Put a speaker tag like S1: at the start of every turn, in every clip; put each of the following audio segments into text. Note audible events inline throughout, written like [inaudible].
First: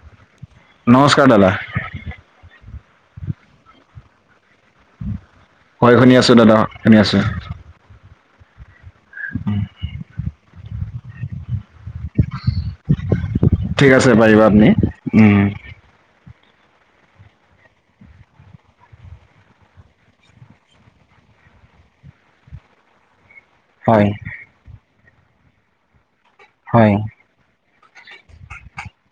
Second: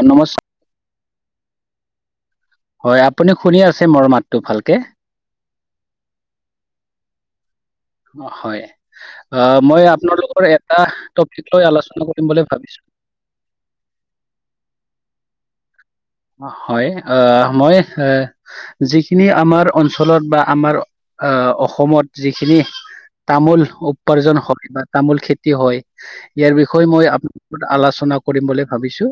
S1: অ নমস্কাৰ
S2: নমস্কাৰ দাদা
S1: হয়ঁ! আপুনি শুনি আছে মোৰ মাতটো ভালকে
S2: হয়ঁ! শুনি আছোঁ দাদা শুনি আছোঁ।
S1: অ হয় অ মই আপোনালোকৰ এটা টপিক লৈ আলোচনা কৰিম বুলি ভাবিছো
S2: ঠিক আছে পাৰিব আপুনি উমঁ!
S1: হয়ঁ আহ মই এ যিখিনি আমাৰ অঞ্চলত বা আমাৰ আহ অসমত যিখিনি তামোল
S2: হয়
S1: উপাৰ্জন হয় বা তামোল খেতি হয় ইয়াৰ বিষয়ে
S2: হয়
S1: মই আপোনাৰ আলোচনা কৰিম বুলি ভাবিছো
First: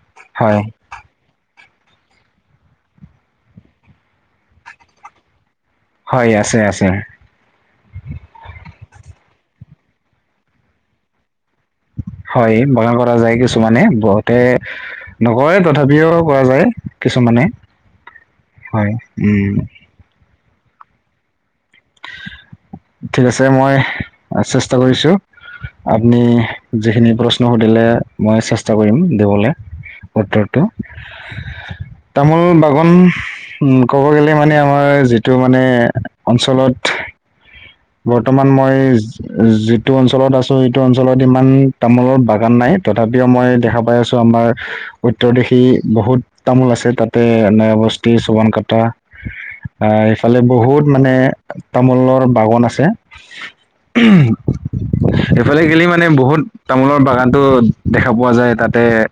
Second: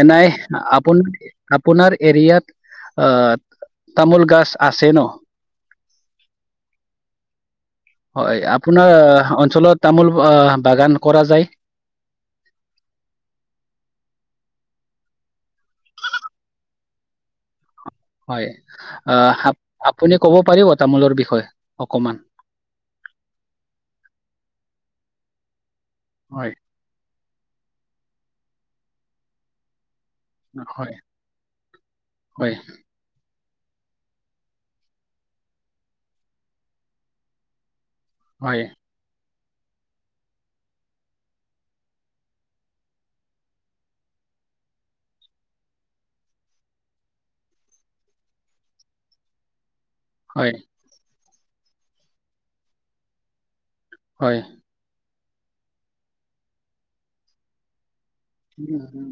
S1: এ নাই
S2: হয়
S1: আপুনি আপোনাৰ এৰিয়াত আহ তামোল গছ আছে ন।
S2: হয়ঁ আছে আছে।
S1: হয়ঁ! আপোনাৰ অঞ্চলত তামোল বাগান কৰা যায়।
S2: হয়ঁ বাগান কৰা যায় কিছুমানে বহুতে নকৰে তথাপিও কৰা যায় কিছুমানে।
S1: হয় আহ আপুনি ক'ব পাৰিব তামোলৰ বিষয়ে অকমান।
S2: ঠিক আছে মই চেষ্টা কৰিছো আপুনি
S1: হয়,
S2: যিখিনি প্ৰশ্ন সুধিলে মই চেষ্টা কৰিম দিবলে। উত্তৰটো,
S1: হয়,
S2: তামোল
S1: হয়,
S2: বাগন ক'ব গ'লে মানে আমাৰ যিটো মানে অঞ্চলত বৰ্তমান
S1: হয়,
S2: মই যিটো অঞ্চলত আছো সটো অঞ্চলত ইমান তামোলৰ বাগান নাই তথাপিও মই দেখা পাই আছো। ত' আমাৰ উত্তৰ দিশি বহুত তামোল আছে, তাতে ন বস্তি চবন কাটা। আহ সেইফালে
S1: হয়,
S2: বহুত মানে তামোলৰ বাগান আছে।
S1: হয়।
S2: সেইফালে গিলি মানে বহুত তামোলৰ বাগানতটো দেখা পোৱা যায় তাতে
S1: উম,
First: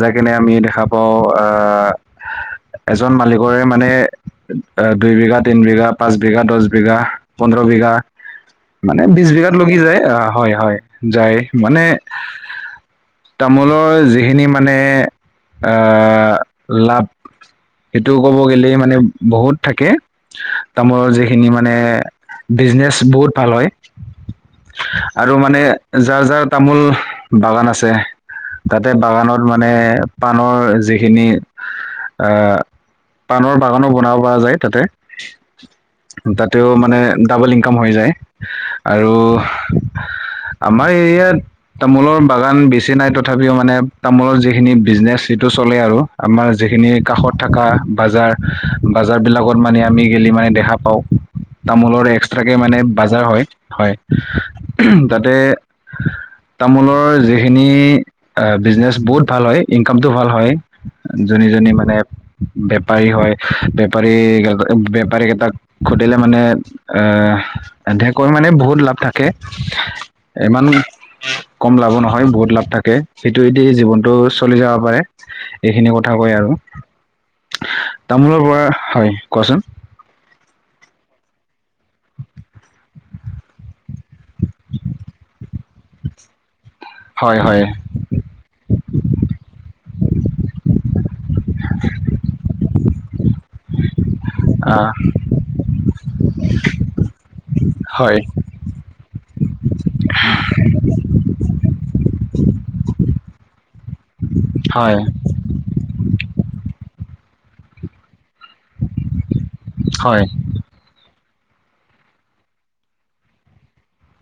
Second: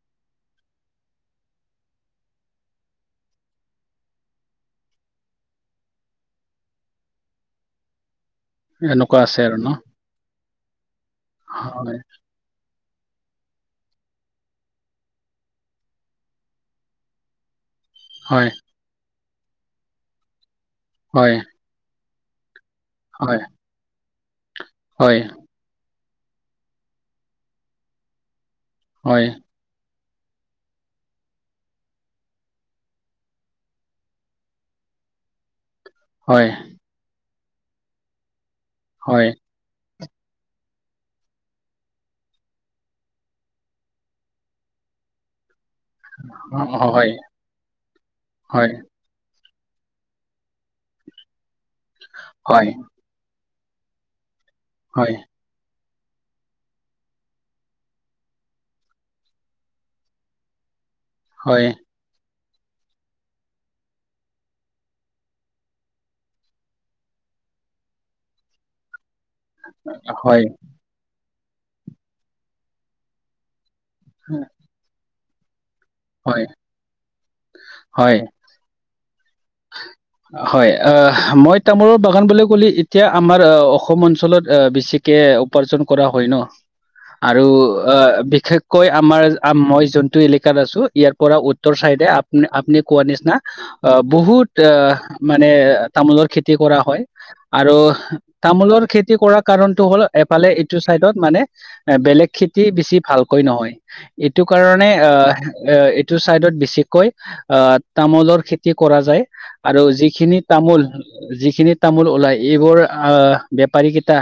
S2: যাই কেনে আমি দেখা পাওঁ আহ এজন মালিকৰে মানে দুই বিঘা তিন বিঘা পাঁচ বিঘা দহ বিঘা। সোতৰ বিঘা মানে
S1: এনেকুৱা
S2: বিশ
S1: আছে
S2: বিঘাত
S1: আৰু ন?
S2: লগি যায় আহ হয় হয় যায় মানে
S1: হয়,
S2: তামোলৰ যিখিনি মানে আহ লাভ সেইটো ক'ব
S1: হয়,
S2: গ'লে মানে বহুত থাকে তামোলৰ
S1: হয়,
S2: যিখিনি মানে বিজনেচ বহুত ভাল হয়।
S1: হয়,
S2: আৰু মানে যাৰ যাৰ তামোল বাগান আছে। তাতে
S1: হয়, হয়,
S2: বাগানত মানে পাণৰ যিখিনি আহ পাণৰ বাগানো বনাব পৰা যায় তাতে,
S1: হয়,
S2: তাতেও ম মানে ডাবল ইনকাম হৈ যায় আৰু
S1: হয়,
S2: আমাৰ এৰিয়াত তামোলৰ বাগান বেছি নাই তথাপিও মানে তামোলৰ যিখিনি বিজনেচ সেইটো চলে আৰু আমাৰ যিখিনি
S1: হয়, হয়,
S2: কাষত থকা বাজাৰ
S1: হয়,
S2: বজাৰবিলাকত মানে আমি গেলি মানে দেখা পাওঁ তামোলৰ এক্সট্ৰাকে
S1: হয়,
S2: মানে বাজাৰ হয় হয়
S1: হয়,
S2: তাতে তামোলৰ যিখিনি বিজনেছ বহুত ভাল হয় ইনকামটো ভাল হয়। যোনী যোনী মানে বেপাৰী হয় বেপাৰী বেপাৰীকেইটাক সুধিলে মানে আহ সিহঁতে কয় মানে বহুত লাভ থাকে।
S1: হয়,
S2: ইমান কম লাভো নহয়, বহুত লাভ থাকে সেইটোদি জীৱন চলি যাব পাৰে এইখিনি কথা কয় আৰু।
S1: হয়,
S2: তামোলৰ পৰা হয় কোৱাচোন।
S1: হয় আহ, মই তামোলৰ বাগান বুলি ক'লে এতিয়া আমাৰ আহ অসম অঞ্চল অঞ্চলত বেছিকে উপাৰ্জন কৰা হয় ন,
S2: হয়
S1: আৰু
S2: হয়
S1: বিশেষ কৈ আমাৰ মই যোনটো এলেকাত আছো ইয়াৰ পৰা উত্তৰ চাইডে আপ আপুনি কোৱা নিচিনা অ বহুত
S2: আহ
S1: মানে তামোলৰ খেতি কৰা হয় আৰু
S2: হয়
S1: তামোলৰ খেতি খেতি কৰা কাৰণটো হ'ল এফালে এইটো চাইডত মানে এ বেলেগ খেতি বেছি ভালকৈ নহয়। এইটো কাৰণে
S2: হয়
S1: আহ এ এইটো চাইডত বেছিকৈ আহ তামোলৰ খেতি কৰা যায় আৰু
S2: হয়
S1: যিখিনি তামোল যিখিনি তামোল ওলায় এইবোৰ আহ বেপাৰী কেইটা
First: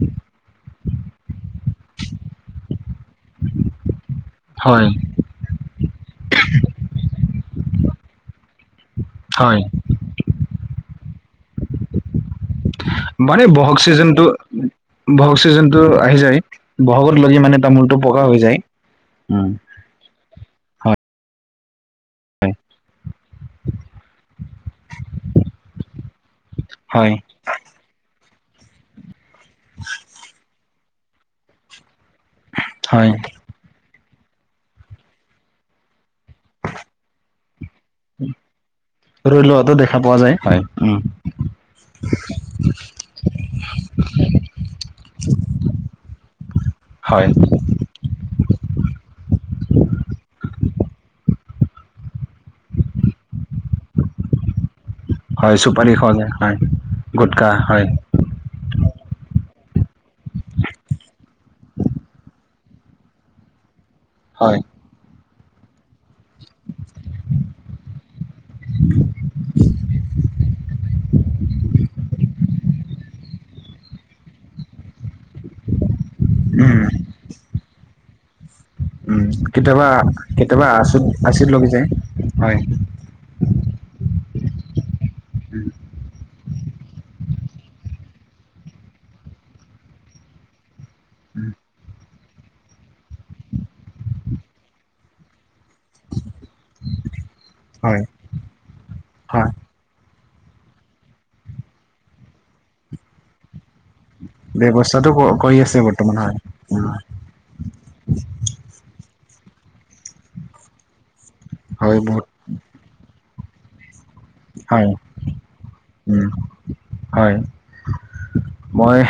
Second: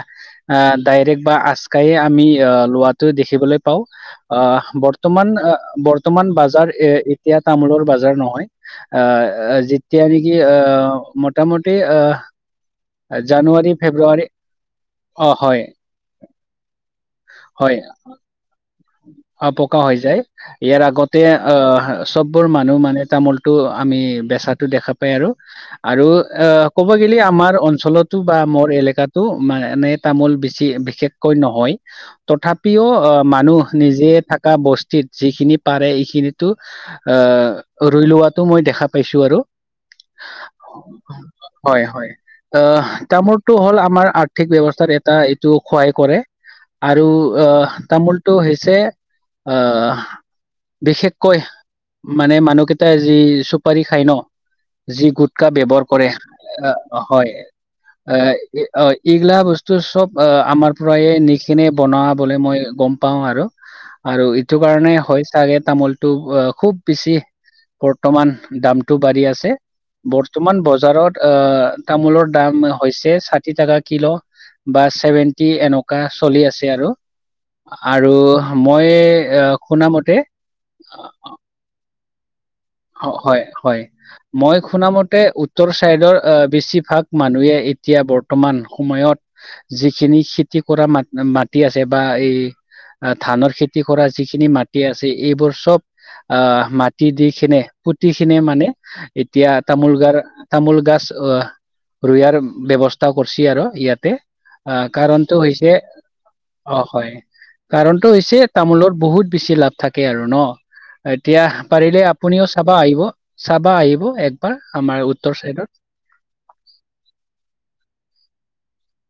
S1: আহ ডাইৰেক্ট বা আচকায়ে আমি আহ লোৱাটো দেখিবলৈ পাওঁ। অৱ
S2: হয়
S1: বৰ্তমান। বৰ্তমান বাজাৰ এ এতিয়া তামোলৰ বাজাৰ নহয়
S2: হয়
S1: আহ যি যেতিয়া নেকি অ মোটামুটি আহ
S2: মানে
S1: জানুৱাৰী
S2: বহক চিজেনতটো
S1: ফেব্ৰুৱাৰী অ
S2: বহাগ
S1: হয়
S2: চিজেনটো আহি যায় বহাগত লগি মানে
S1: হয়
S2: তামোলটো পকা হৈ যায় উম
S1: অ পকা হৈ যায় ইয়াৰ
S2: হয়
S1: আগতে আহ চব বৰ মানুহ মানে তামোলটো আমি বেচাটো দেখা পাই আৰু আৰু আহ ক'ব
S2: হয়
S1: গে'লে আমাৰ অঞ্চলতো বা মৰ এলেকাতটো মানে তামোল বিছ চি বিশেষকৈ নহয় তথাপিও
S2: হয়
S1: আহ মানুহ নিজে থাকা বস্তিত যিখিনি পাৰে এইখিনিতো আহ ৰুই লোৱাটো মই দেখা পাইছো আৰু
S2: ৰৈ লোৱাটো দেখা পোৱা যায় হয় উম
S1: হয় হয় আহ তামোৰটো হ'ল আমাৰ আৰ্থিক ব্যৱস্থাৰ এটা এইটো সহায় কৰে আৰু
S2: হয়
S1: আহ তামোলটো হৈছে আহ বিশেষকৈ মানে মানুহকেইটাই যি চুপাৰী খাই ন যি গোট কা
S2: হয়
S1: বেবৰ
S2: চুপাৰি
S1: কৰে
S2: খোৱা যায় হয়
S1: আহ হয়
S2: গুটকা হয়
S1: আ এ অ এইগিলা বস্তু চব আ আমাৰ পৰায়ে নিকেনে বনোৱা বুলি মই গম পাওঁ আৰু আৰু
S2: হয়
S1: এইটো কাৰণে হয় চাগে তামোলটো অ খুব বেছি বৰ্তমান দামটো বাঢ়ি আছে বৰ্তমান বজাৰত আহ তামোলৰ দাম হৈছে ষাঠি টকা কিলো বা ছেভেণ্টি এনকা চলি আছে
S2: উম
S1: আৰু আৰু মই
S2: উম কেতিয়াবা
S1: শুনামতে
S2: কেতেবা আছো আচি লগ যে হয়
S1: অ হয় হয় মই শুনা মতে উত্তৰ চাইডৰ আ বেছিভাগ মানুহে এতিয়া বৰ্তমান সময়ত যিখিনি শীত তি কৰা মাত মাটি আছে বা এই আ ধানৰ খেতি কৰা যিখিনি মাটি আছে এইবোৰ চব আহ মাটি দিশ খিনে
S2: হয়
S1: পুতি খিনে মানে
S2: হয়
S1: এতিয়া তামোল গাৰ তামোল গাছ আহ ৰুয়াৰ ব্যৱস্থা কৰচে আৰু ইয়াতে আ
S2: ব্যৱস্থাটো
S1: কাৰণটো
S2: কৰি
S1: হৈছে
S2: আছে বৰ্তমান হয়
S1: অ
S2: উম
S1: হয় কাৰণটো হৈছে তামোলৰ বহুত বেছি লাভ থাকে আৰু ন এতিয়াহ
S2: হয়
S1: পাৰিলে
S2: বহুত
S1: কিয় চাবা আহিব চাবা আহিব একবাৰ
S2: হয়
S1: আমাৰ উত্তৰ চাইডত
S2: উম হয় মইহ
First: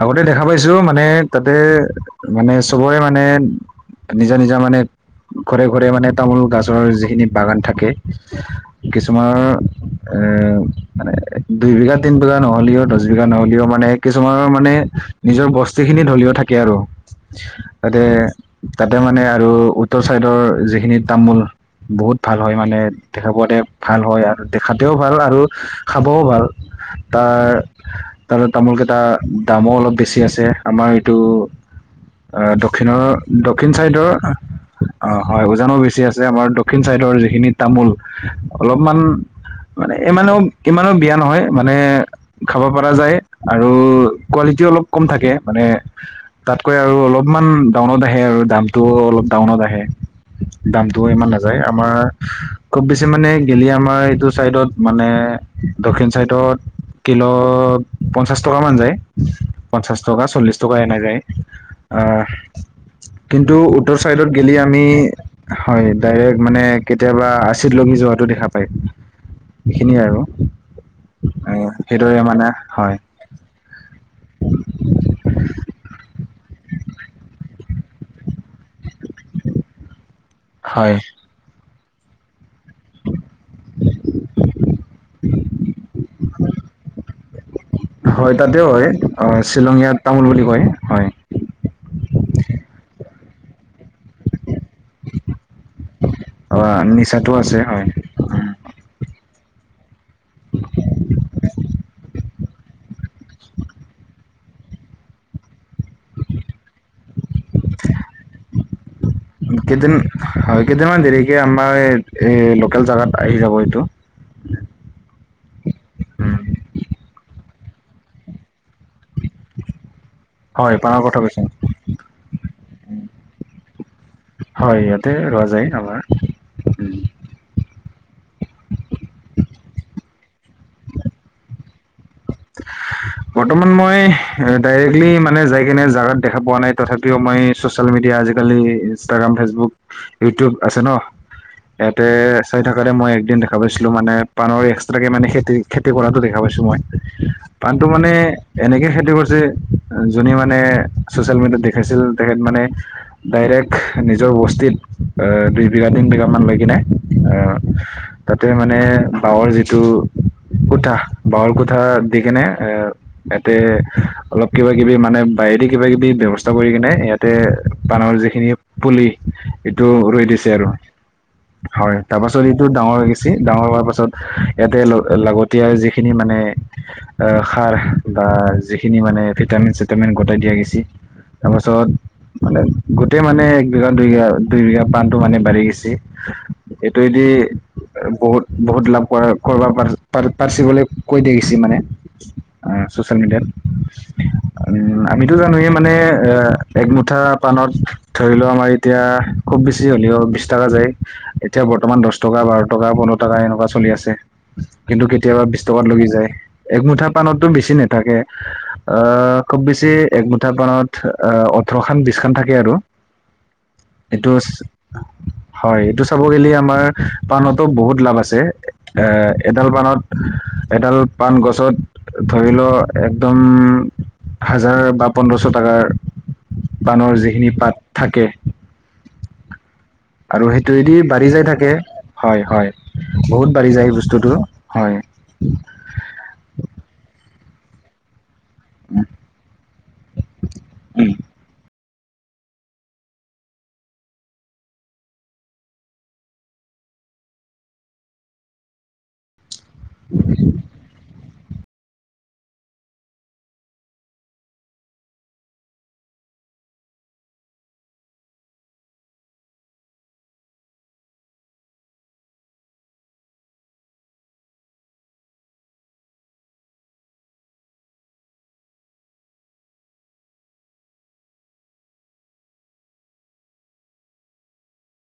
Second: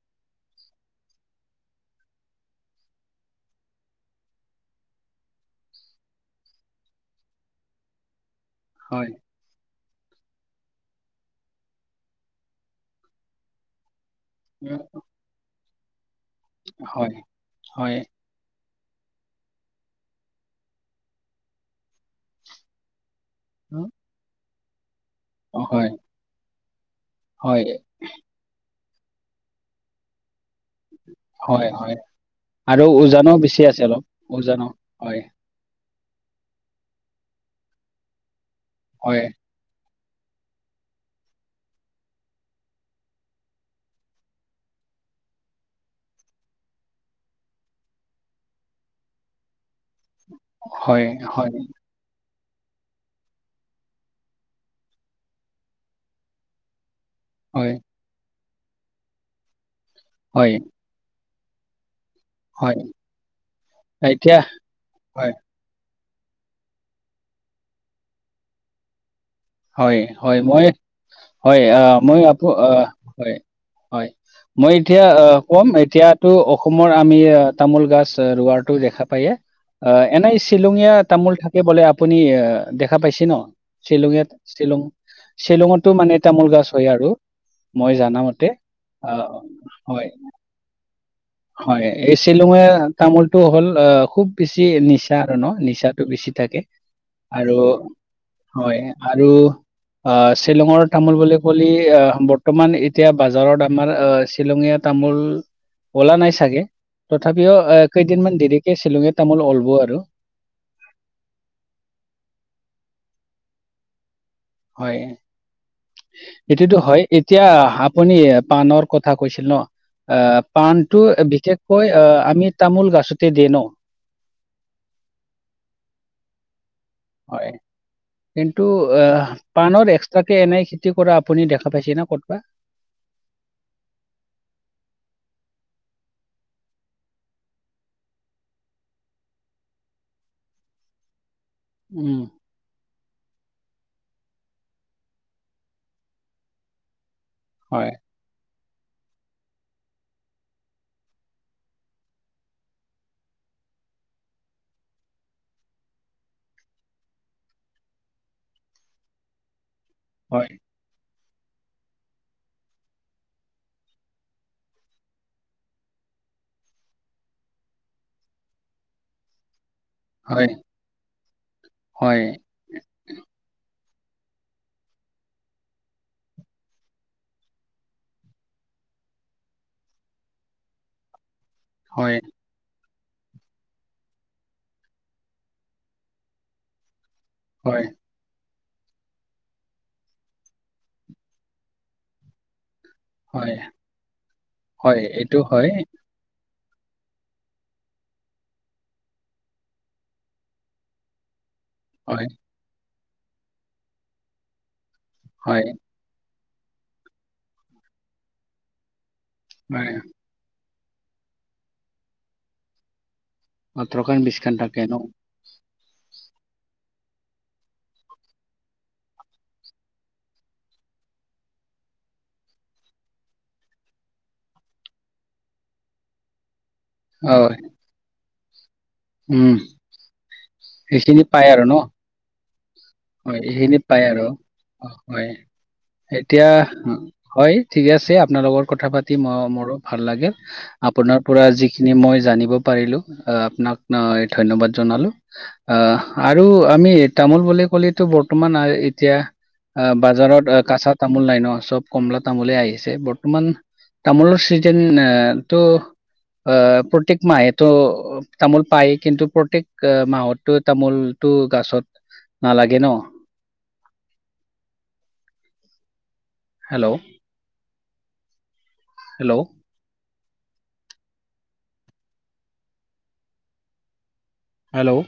S2: আগতে দেখা পাইছো মানে তাতে মানে চবৰে মানে নিজা নিজা মানে ঘৰে ঘৰে মানে তামোল গাছৰ যিখিনি বাগান থাকে
S1: হয়
S2: অহ এ মানে দুই বিঘা তিন বিঘা নহ'লেও দচ বিঘা নহ'লেও মানে এক কিছুমানৰ মানে
S1: উম,
S2: নিজৰ বস্তি খিনি ধলিঅ থাকে আৰু
S1: হয় হয়
S2: তাতে তাতে মানে আৰু উত্তৰ চাইডৰ যিখিনি তামোল বহুত ভাল হয় মানে দেখা পোৱাতে ভাল হয় আৰু দেখাতেও ভাল আৰু
S1: অ হয়
S2: খাবও ভাল
S1: হয়
S2: তাৰ তাৰো তামোলকেইটা দামো অলপ বেছি আছে আমাৰ এইটো
S1: হয় হয়
S2: অ
S1: আৰু
S2: দক্ষিণৰ
S1: উজানো বেছি
S2: দক্ষিণ
S1: আছে অলপ
S2: চাইদৰ
S1: উজানো
S2: অ হয় উজানো বেছি আছে আমাৰ দ ক্ষিণ চাইডৰ যিখিনি তামোল অলপমান
S1: হয়
S2: মানে ইমানো ইমানো বিয়া নহয় মানে খাব পৰা যায় আৰু কোৱালিটি অলপ কম থাকে মানে তাতকৈ আৰু অলপমান ডাউনত আহে আৰু দামতটো অলপ ডাউনত আহে
S1: হয়
S2: দামটো ইমান
S1: হয়
S2: নাযায় আমাৰ খুব বেছি মানে গেলি আমাৰ এইটো ছাইডত মানে দক্ষিণ চাইডত কিল
S1: হয়
S2: পঞ্চাছ টকা মান যায় পঞ্চাছ টকা
S1: হয়
S2: চল্লিছ টকা এনাই যায় অ
S1: হয়
S2: কিন্তু উত্তৰ চাইডত
S1: এতিয়া
S2: গেলি আমি
S1: হয়
S2: হয় ডাইৰেক্ট মানে কেতিয়াবা আচিত লঙি যোৱাটো দেখা পায়
S1: হয়
S2: সেইখিনিয়ে আৰু
S1: হয় মই হয়
S2: আহ সেইদৰে
S1: মই আপু
S2: মানে
S1: হয় হয় মই এতিয়া আহ কম এতিয়াতো অসমৰ আমি তামোল গাছ ৰোৱাটো দেখা পায়ে অ এনেই শ্বিলঙীয়া
S2: হয়
S1: তামোল থাকে বোলে আপুনি এ দেখা পাইছে ন শ্বিলঙীয়া শ্বিলং শ্বিলঙতো মানে তামোল গছ হয় আৰু মই জানা
S2: হয়
S1: মতে।
S2: তাতেও হয় অ শ্বিলঙীয়া
S1: হয়
S2: তামোল বুলি কয় হয়
S1: হয় এই শ্বিলঙিয়া তামোলটো হ'ল অ খুব বেছি নিচা আৰু ন নিচাটো বেছি
S2: অ
S1: থাকে
S2: নিচাটো
S1: আৰু
S2: আছে হয়
S1: হয় আৰু আ শ্বিলঙৰ তামোল বুলি ক'লি আহ বৰ্তমান এতিয়া বজাৰত আমাৰ আহ শ্বিলঙীয়া তামোল অলা নাই চাগে তথাপিও কেইদিনমান দেৰিকে শ্বিলঙিয়া তামোল অলব
S2: কেইদিন
S1: আৰু
S2: হয় কেইটামান দেৰিকে আমাৰ এ লোকেল জোগাত আহি যাব এইটো
S1: হয় সেই টোতো হয় এতিয়া আপুনি পাণৰ কথা কৈছিল ন আ
S2: হয়
S1: পাণটো
S2: পানৰ কথা কৈছো
S1: বিশেষকৈ অ আমি তামোল গাছতে দেও ন
S2: হয় ইয়াতে ৰোৱা যায় আমাৰ
S1: হয় কিন্তু আ পানৰ এক্সট্ৰাকে এনেই খেতি কৰা আপুনি দেখা পাইছে না ক'তবা
S2: [unintelligible] বৰ্তমান মই ডাইৰেক্টলি মানে যাই কেনে জাগাত দেখা পোৱা নাই তথাপিও মই ছ'চিয়েল মিডিয়া আজিকালি ইনষ্টাগ্ৰাম ফেচবুক ইউটিউব আছে ন ইয়াতে
S1: উম
S2: চাই থাকে মই একদিন দেখা পাইছিলো মানে পানৰ এক্সট্ৰাকে মানে খেতি খেতি কৰাটো দেখা পাইছো মই পানটো
S1: হয়
S2: মানে এনেকে খেতি কৰিছে যোনে মানে চচিয়েল মিডিয়াত দেখাইছিল তেখেত মানে ডাইৰেক্ট নিজৰ বস্তিত দুই বিঘা তিনি বিঘামান লৈ কিনে আ তাতে মানে বাৱৰ যিটো
S1: হয়
S2: কোঠা বাহৰ কোঠা দি কেনে এ ইয়াতে অলপ কিবা কিবি মানে বায়ীদি কিবা কিবি ব্যৱস্থা কৰি কিনে ইয়াতে পানৰ যিখিনি পুলি এইটো ৰুই দিছে
S1: হয়
S2: আৰু হয় তাৰ পাছত টো ডাঙৰ হৈ গৈছে ডাঙৰ হোৱাৰ পাছত ইয়াতে লাগতিয়াৰ যিখিনি মানে আহ সাৰ বা যিখিনি মানে ভিটামিন চিটামিন গোটাই দিয়া গৈছি
S1: হয়
S2: তাৰপাছত মানে গোটেই মানে এক বিঘা দুই বিঘা দুই বিঘা পাণটো মানে বাঢ়ি গৈছি এইটোৱে দি
S1: হয়
S2: বহুত বহুত লাভ কৰা কৰিব পাৰে পাৰ পাৰ্চিবোলো কৈ দেগিছি মানে ছ'চিয়েল মিডিয়াত
S1: হয় হয়
S2: আমিতো
S1: এইটো হয়
S2: জানোৱেই মানে এক মুঠা পাণত ধৰি লও আমাৰ এতিয়া খুব বেছি হ'লেও বিশ টকা যায় এতিয়া বৰ্তমান দহ
S1: হয়
S2: টকা বাৰ টকা পোন্ধৰ টকা এনেকুৱা চলি আছে কিন্তু কেতিয়াবা
S1: হয়
S2: বিছ টকাত লগি যায় একমুঠা পানতো বেছি নাথাকে আহ খুব বেছি
S1: হয়
S2: একমুঠা পানত ওঠৰখান বিছখান থাকে আৰু
S1: ওঠৰখন
S2: এইটোচ
S1: বিছখন থাকে ন
S2: হয় এইটো চাব গলে আমাৰ পাণতো বহুত লাভ আছে এ এডাল বানত এডাল পাণ গছত ধৰি ল একদম হাজাৰ বা পন্ধৰশ টাকাৰ বাণৰ যিখিনি
S1: হয়
S2: পাত থাকে
S1: উম
S2: আৰু সেইটোৱেদি
S1: সেইখিনি
S2: বাঢ়ি যাই
S1: পাই আৰু
S2: থাকে
S1: ন।
S2: হয় হয়
S1: হয়
S2: বহুত বাঢ়ি
S1: এইখিনি
S2: যায়
S1: পাই আৰু
S2: বস্তুটো
S1: অ হয়। এতিয়া উ হয়। ঠিকে আছে আপোনাৰ লগত কথা পাতি মই মোৰো ভাল লাগিল,
S2: উম
S1: আপোনাৰ পৰা যি খিনি মই জানিব পাৰিলো, আহ আপোনাক না ধন্যবাদ জনালো। আহ আৰু আমি এ তামোল বুলি ক'লিতো বৰ্তমান আ এতিয়া আ বাজাৰত আ কাচা তামোল নাই ন চব কমলা তামোলে আহিছে, বৰ্তমান তামোলৰ চিজেন এটো আহ প্ৰত্যেক মাহেতো তামোল পায় কিন্তু প্ৰত্যেক মাহতো তামোল তো গাছত নালাগে ন। হেল্ল'? হেল্ল'? হেল্ল'?